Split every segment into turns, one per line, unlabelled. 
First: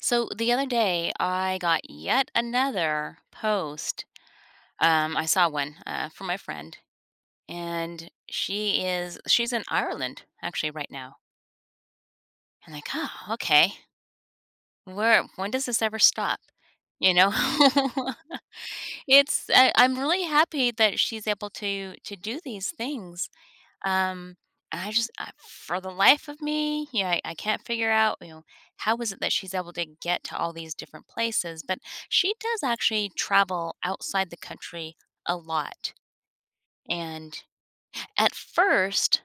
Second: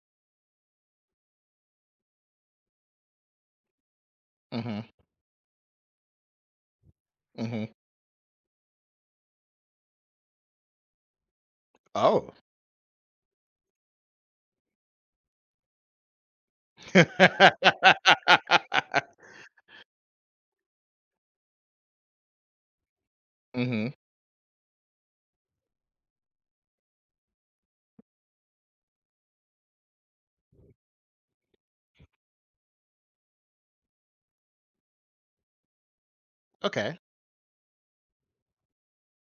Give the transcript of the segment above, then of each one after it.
So the other day, I got yet another post.
Mhm,
I saw one from my friend,
mhm.
and she's in Ireland actually right now.
Oh.
And like, oh, okay, where when does this ever stop? You know, I'm really happy that she's able to do these things.
Mhm.
Um, and I just, for the life of me, yeah, I can't figure out, how is it that she's able to get to all these different places? But she does actually travel outside the country a lot.
Okay,
And at first,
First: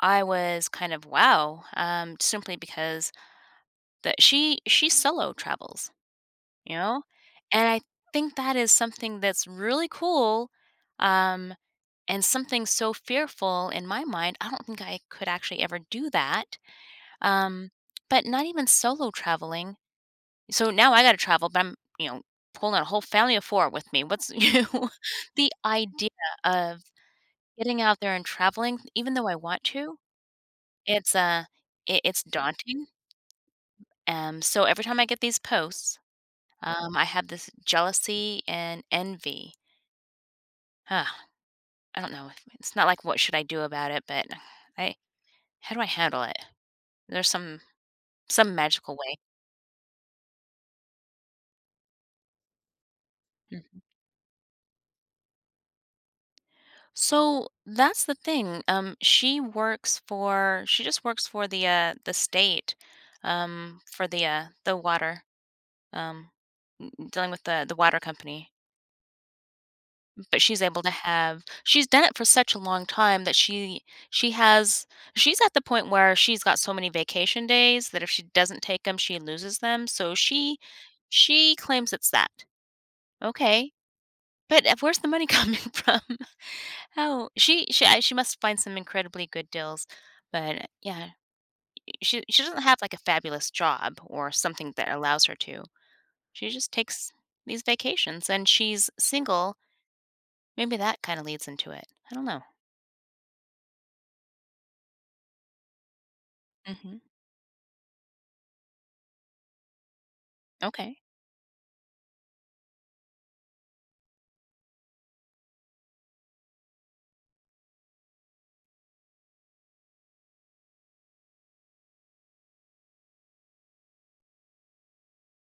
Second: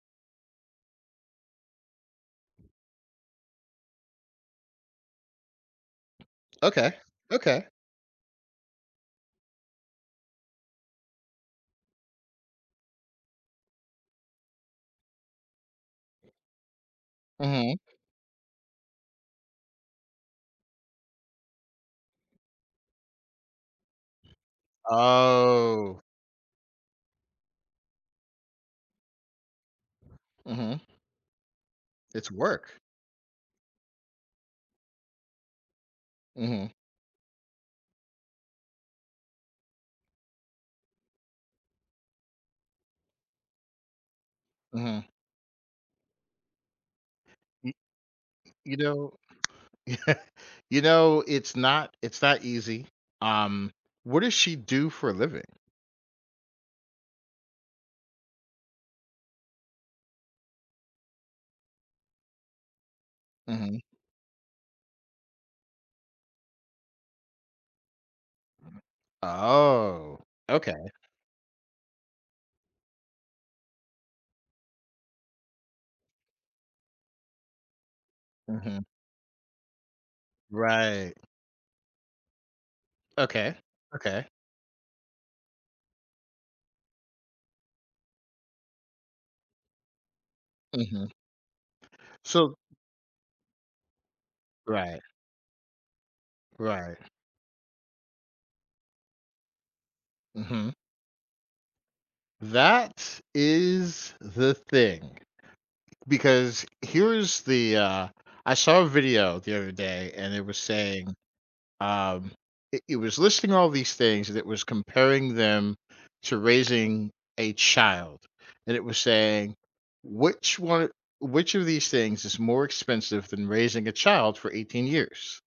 I was kind of wow, simply because that she solo travels, you
okay,
know,
okay.
and I think that is something that's really cool. Um, and something so fearful in my mind, I don't think I could actually ever do that. Um,
Mhm.
but not even solo traveling. So now I got to travel, but I'm, pulling a whole family of four with me. What's The
Oh.
idea of getting out there and traveling, even though I want to,
Mhm.
it's uh, it's
It's work.
daunting. So every time I get these posts,
Mhm,
I have this jealousy and envy. Ah, I don't know. It's not like what should I do about it, but I
mhm.
how do I handle it? There's some
Y
some
you
magical way.
know it's not easy. Um,
Mhm.
what does she do for a living?
So that's the thing. She just works for the state,
Mhm.
for the water, um, dealing with the water company.
Oh,
But she's
okay.
able to have she's done it for such a long time that she has she's at the point where she's got so many vacation days that if she doesn't
Mhm.
take them, she loses them. So she
Right.
she claims it's that.
Okay,
Okay,
okay.
but where's the money coming from? How she I she must find some incredibly good deals, but
Mhm.
yeah, she
So
doesn't have, like, a fabulous job or something that
right,
allows her to. She just
right.
takes these vacations, and she's single.
Mhm.
Maybe that kinda leads into it. I don't know.
That is the thing. Because
Mhm.
here's the, I saw a video the other day, and it was
Okay.
saying um it was listing all these things, and it was comparing them to raising a child. And it was saying which one which of these things is more expensive than raising a child for 18 years?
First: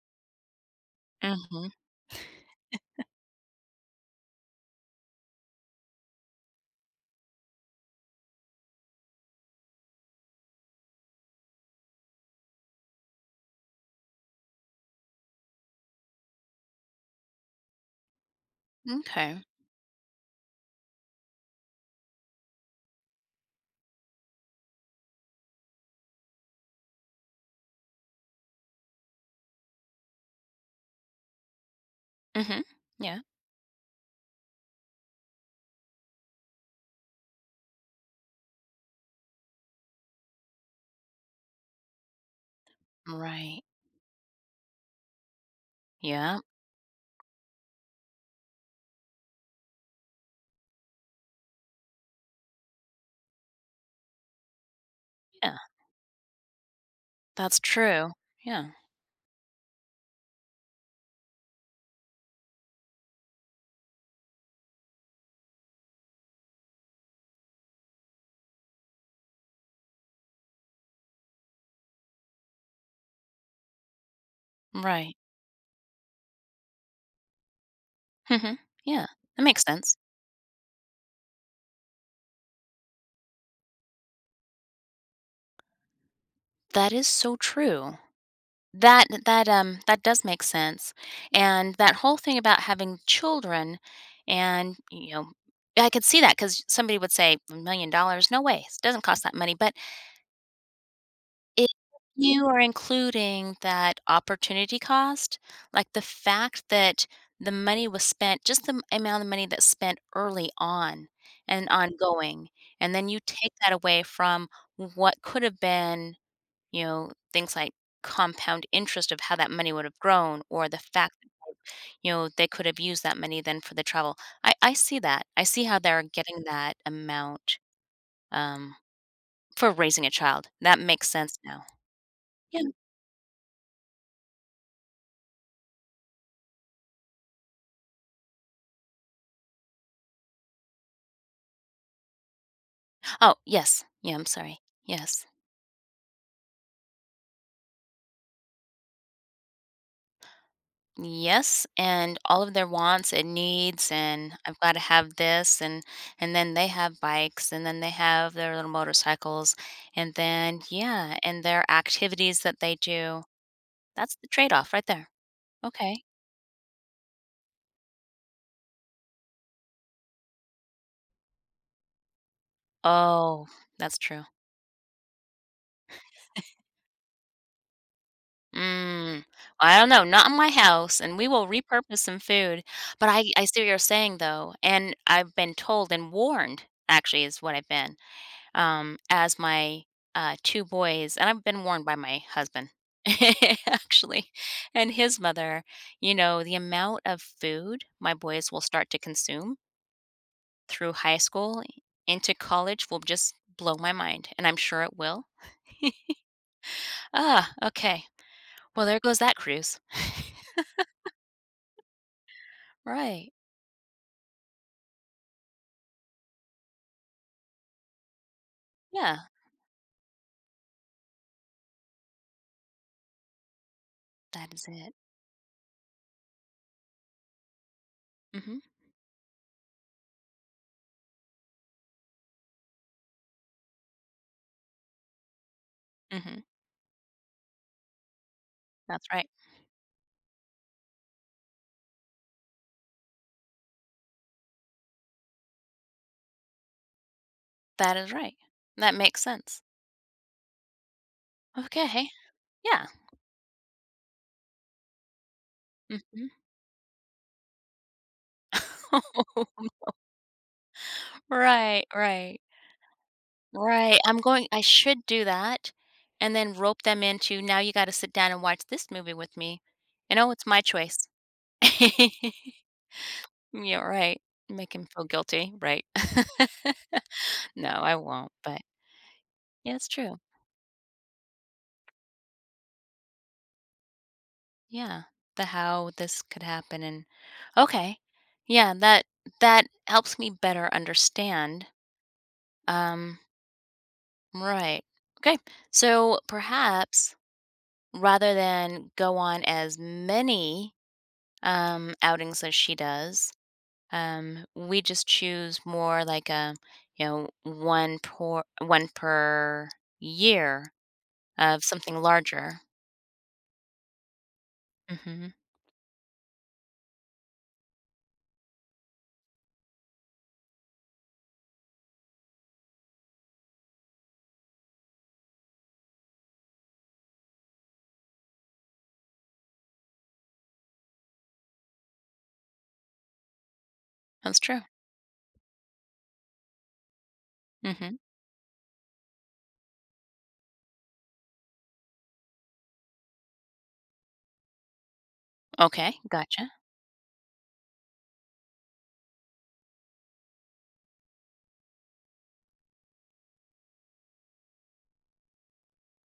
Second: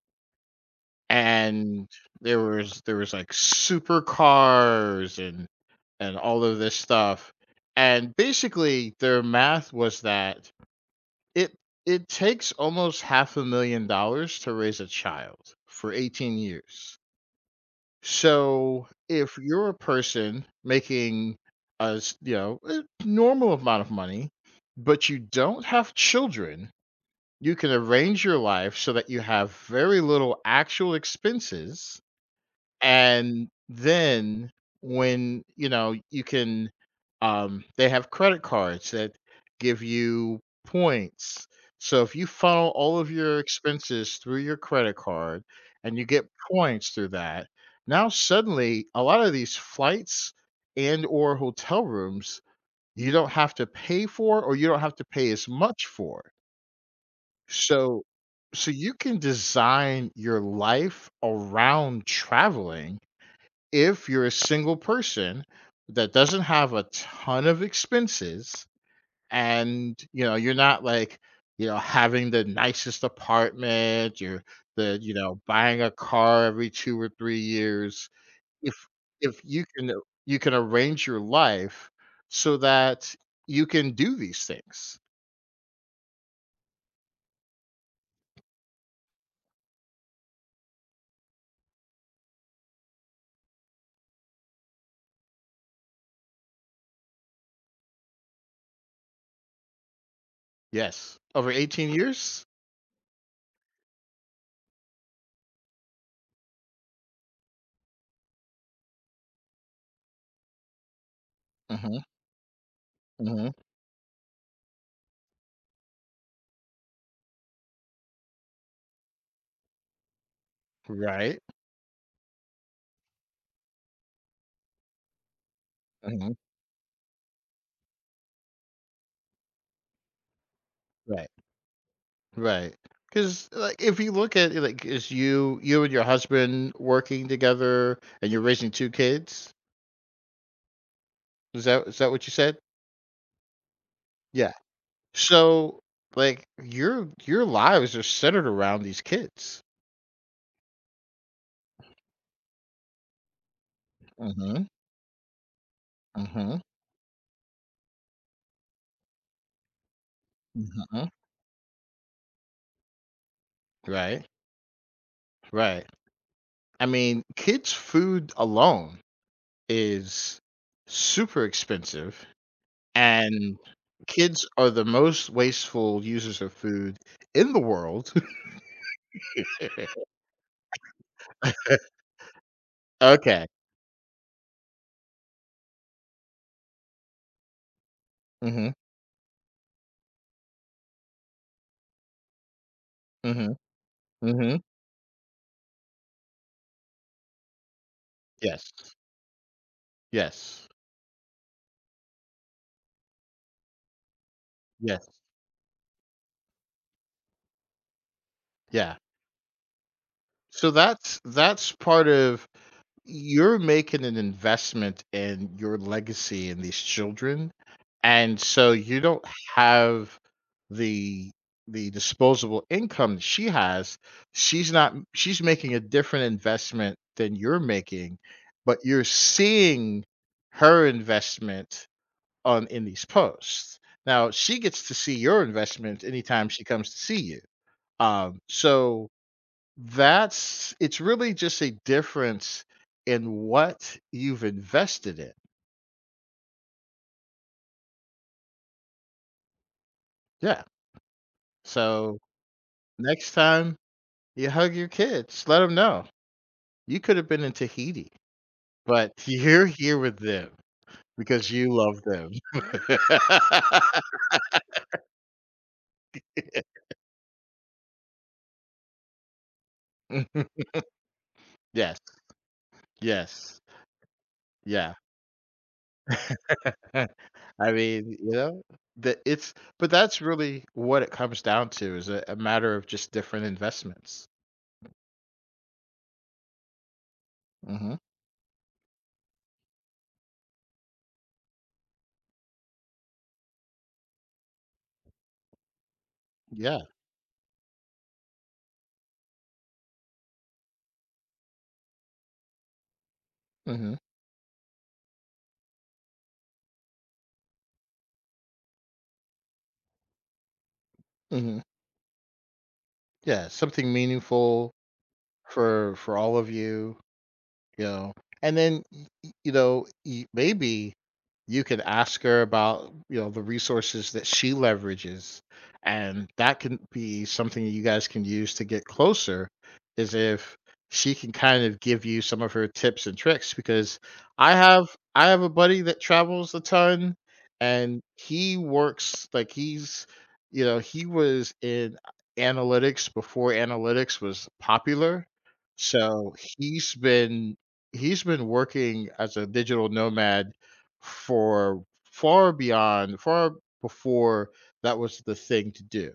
Mhm.
And there was like supercars and all of this stuff. And basically their math was that it it takes almost half a million dollars to raise a child for 18 years. So if
M'kay.
you're a person making you know a normal amount of money, but you don't have children, you can arrange your life so that you have very little actual expenses,
Mhm. Yeah.
and then when, you know, you can they have credit cards that give you points. So if you funnel all of your
Right.
expenses through your credit card and you get
Yeah.
points through that, now suddenly a lot of these flights and or hotel rooms you don't have to pay for, or you don't have to pay as
Yeah.
much for.
That's
So
true. Yeah.
so you can design your life around traveling if you're a single person that doesn't have a ton of expenses, and you know you're not like, you know, having the nicest apartment, you're the, you
Right.
know, buying a car every 2 or 3 years.
Mhm.
if
Yeah.
if
That makes
you can
sense.
you can arrange your life so that you can do these things.
That is so true. That that does make sense, and that whole thing about having children and, I could see that because somebody would say, "$1,000,000? No way, it doesn't cost that money," but
Yes, over
if
18 years.
you are including that opportunity cost, like, the fact that the money was spent just the m amount of money that's spent early on and
Hmm.
ongoing, and then you
Hmm.
take that away from what could have been, things like compound interest of how that money would have grown, or the fact that,
Right.
they could have used that money then for the travel. I see how they're
Hmm.
getting that amount um for raising a child. That makes
Right.
sense now. Yeah.
Right. Because like if you look at it, like is you you and your husband working together and you're raising two kids? Is that what you said?
Oh, yes, yeah, I'm
Yeah.
sorry. Yes.
So like your lives are centered around these kids.
Yes, and all of their wants and needs, and I've
Mm-hmm.
got to have this, and then
Mm-hmm.
they have bikes, and then they have their little motorcycles, and then,
Mm-hmm.
yeah, and their activities that they do. That's
Right.
the trade-off right there.
Right.
Okay.
I mean, kids' food alone is super expensive,
Oh,
and
that's true.
kids are the most wasteful users of food in the world.
Mm. I don't know, not in my house, and we will repurpose some food, but I
Okay.
see what you're saying, though, and I've been told and warned, actually, is what I've been,
Hmm.
as my two boys, and I've been warned by my husband,
Mhm,
actually,
mhm.
and his mother, you know, the amount of food my boys will
Yes,
start to consume
yes,
through high school into college will just blow my mind, and I'm sure it
yes,
will. Ah, okay. Well,
yeah.
there goes that cruise.
So that's part of,
Right.
you're making an investment in your legacy in these children, and so you
Yeah,
don't have the the disposable income that she has.
that is
She's not
it.
She's making a different investment than you're making,
Mhm,
but you're seeing her investment on in these posts. Now she gets to see your investments
mhm.
anytime she comes to see you. Um,
That's
so
right.
that's, it's really just a difference in what you've invested in.
That is right. That makes sense.
Yeah.
Okay.
So
Yeah.
next time you hug your kids, let them know
Mhm.
you could have been in Tahiti, but you're here with them because you
Right,
love them.
right. Right, I should do that and then rope them into, "Now you gotta sit down and watch this movie with me." And, "Oh, it's my choice."
Yes. Yes.
Yeah, right. Make him
Yeah.
feel guilty, right? No,
I
I
mean,
won't, but
that it's
yeah, it's
but
true.
that's really what it comes down to, is a matter of just different investments.
Yeah, the how this could happen, and
Hmm.
okay. Yeah, that helps me better understand. Um, right. Okay. So
Yeah.
perhaps, rather than go on as many outings as she does,
Hmm.
we just choose more like a, one per year
Hmm.
of something larger.
Yeah. Something meaningful
Mhm.
for all of you. You know, and then, y you know, y maybe you can ask her about, you know, the resources that she leverages, and that can be something you guys can use to get closer, is if she can kind of give you some of her tips and tricks, because
That's
I
true.
have I have a buddy that travels a ton,
Mhm.
and he works like, he's you know, he was in analytics before analytics was popular,
Okay,
so
gotcha.
he's been working as a digital nomad for far before that was the thing to do.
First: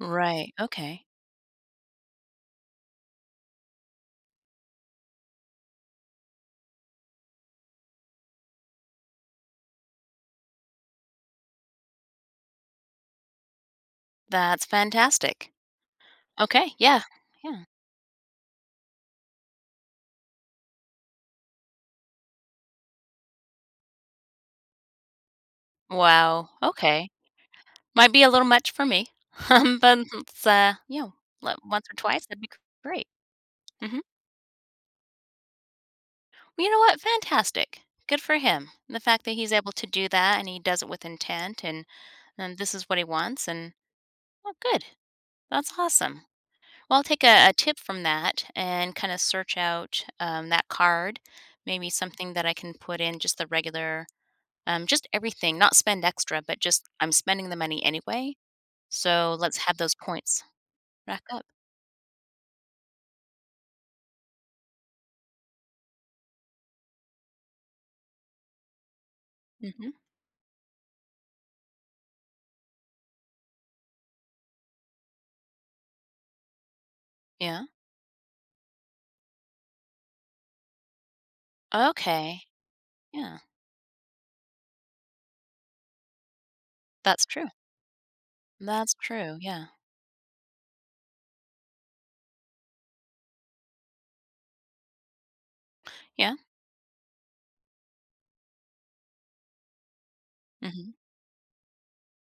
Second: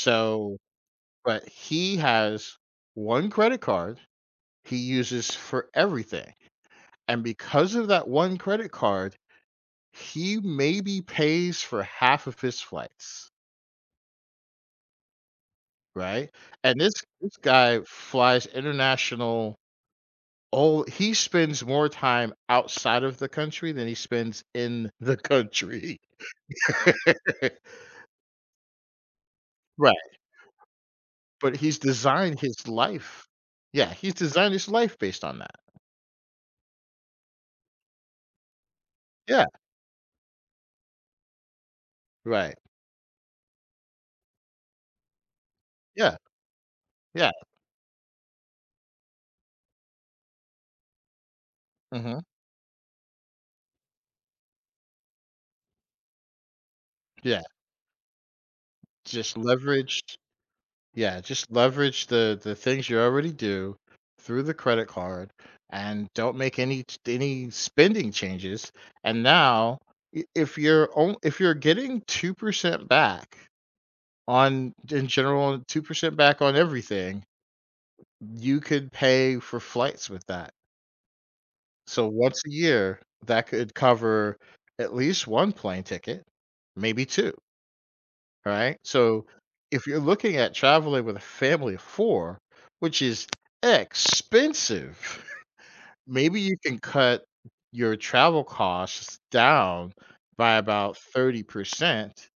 Right, okay.
but he has one credit card he uses for everything. And because of that one credit card, he maybe pays for half of his flights,
That's fantastic.
right?
Okay,
And this
yeah,
this
yeah.
guy flies international, all he spends more time outside of the country than he spends in the country.
Wow, okay. Might be a little much for me,
Right,
but
but
like,
he's
once or twice,
designed
that'd be
his
great.
life Yeah,
Mhm.
he's designed his life based on that.
Well, you know what? Fantastic. Good for him. The fact that
Yeah,
he's able to do that, and he does it with intent, and
right.
this is what he wants, and, well, good. That's
Yeah,
awesome. Well, I'll take
yeah,
a tip from that and kind of search out that card. Maybe
mhm,
something that I can put in just the regular, just everything, not spend extra, but just I'm
yeah,
spending the money anyway. So
just
let's have those
leverage
points
yeah,
rack up.
just leverage the things you already do through the credit card, and don't make any ch any spending changes, and now
Hmm.
I if you're getting 2% back on in general, 2% back on everything,
Yeah.
you could pay for flights with that. So once
Okay.
a year,
Yeah.
that could cover at least 1 plane ticket, maybe
That's
2,
true.
right?
That's
So
true. Yeah.
if you're looking at traveling with a family of 4, which is expensive,
Yeah.
maybe you can cut your travel costs down by
Hmm.
about 30%,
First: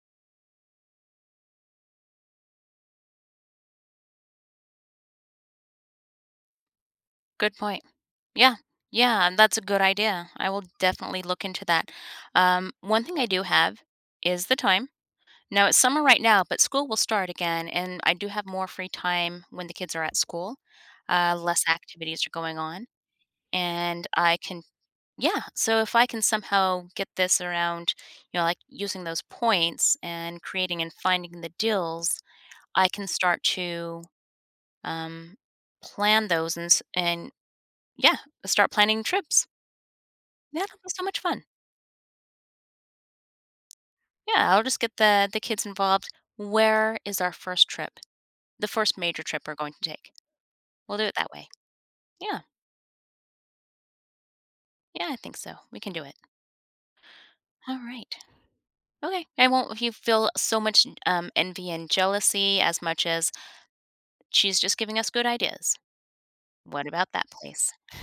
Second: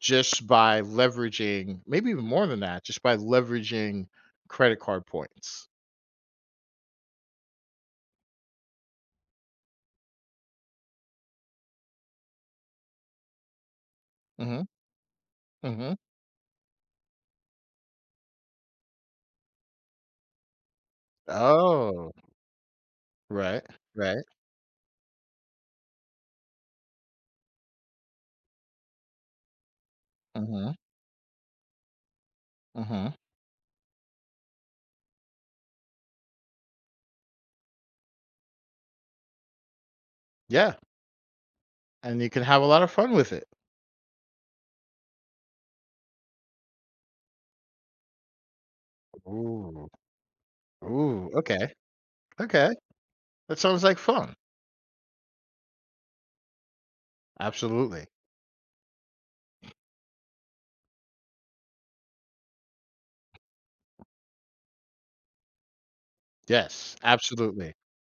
just by leveraging, maybe even more than that, just by leveraging credit card points.
Good point. Yeah. Yeah. And that's a good idea. I will definitely look into that. One thing I do have is the
Mhm,
time. No, it's
mhm.
summer right now, but school will start again, and I do have more free time when the kids are at school. Less
Oh,
activities are going on,
right,
and
right.
I can, yeah. So if I can somehow get this around, like using those points and
Mhm,
creating and finding the deals, I can
mhm.
start to um, plan those, and and yeah, start planning trips. Yeah,
Yeah,
that'll be so much fun.
and you can have a lot of fun with it.
Yeah, I'll just get the kids involved. Where is our first trip? The first major trip we're going
Ooh,
to take. We'll do it
ooh,
that way.
okay,
Yeah.
okay. That sounds like fun.
Yeah, I think so. We can do it. All
Absolutely.
right. Okay. I won't if you feel so much envy and jealousy as much as she's just giving us good ideas. What
Yes,
about that place?
absolutely,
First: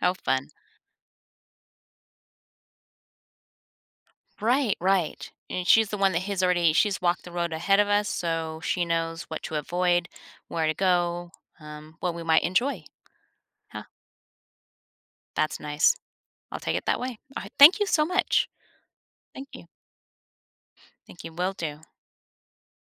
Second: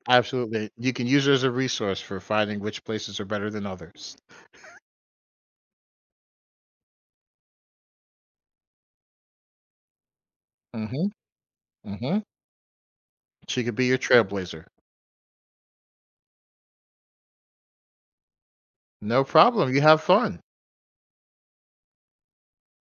How fun.
absolutely. You can use her as a resource for finding which places are better than others.
Right, right. And she's the one that has already she's walked the road ahead of us, so she knows what to avoid, where to
Mhm,
go, what
mhm.
we might enjoy.
She could be
Huh.
your trailblazer.
That's nice. I'll take it that way. All right. Thank you so much.
No
Thank you.
problem, you have fun.
Thank you. Will do.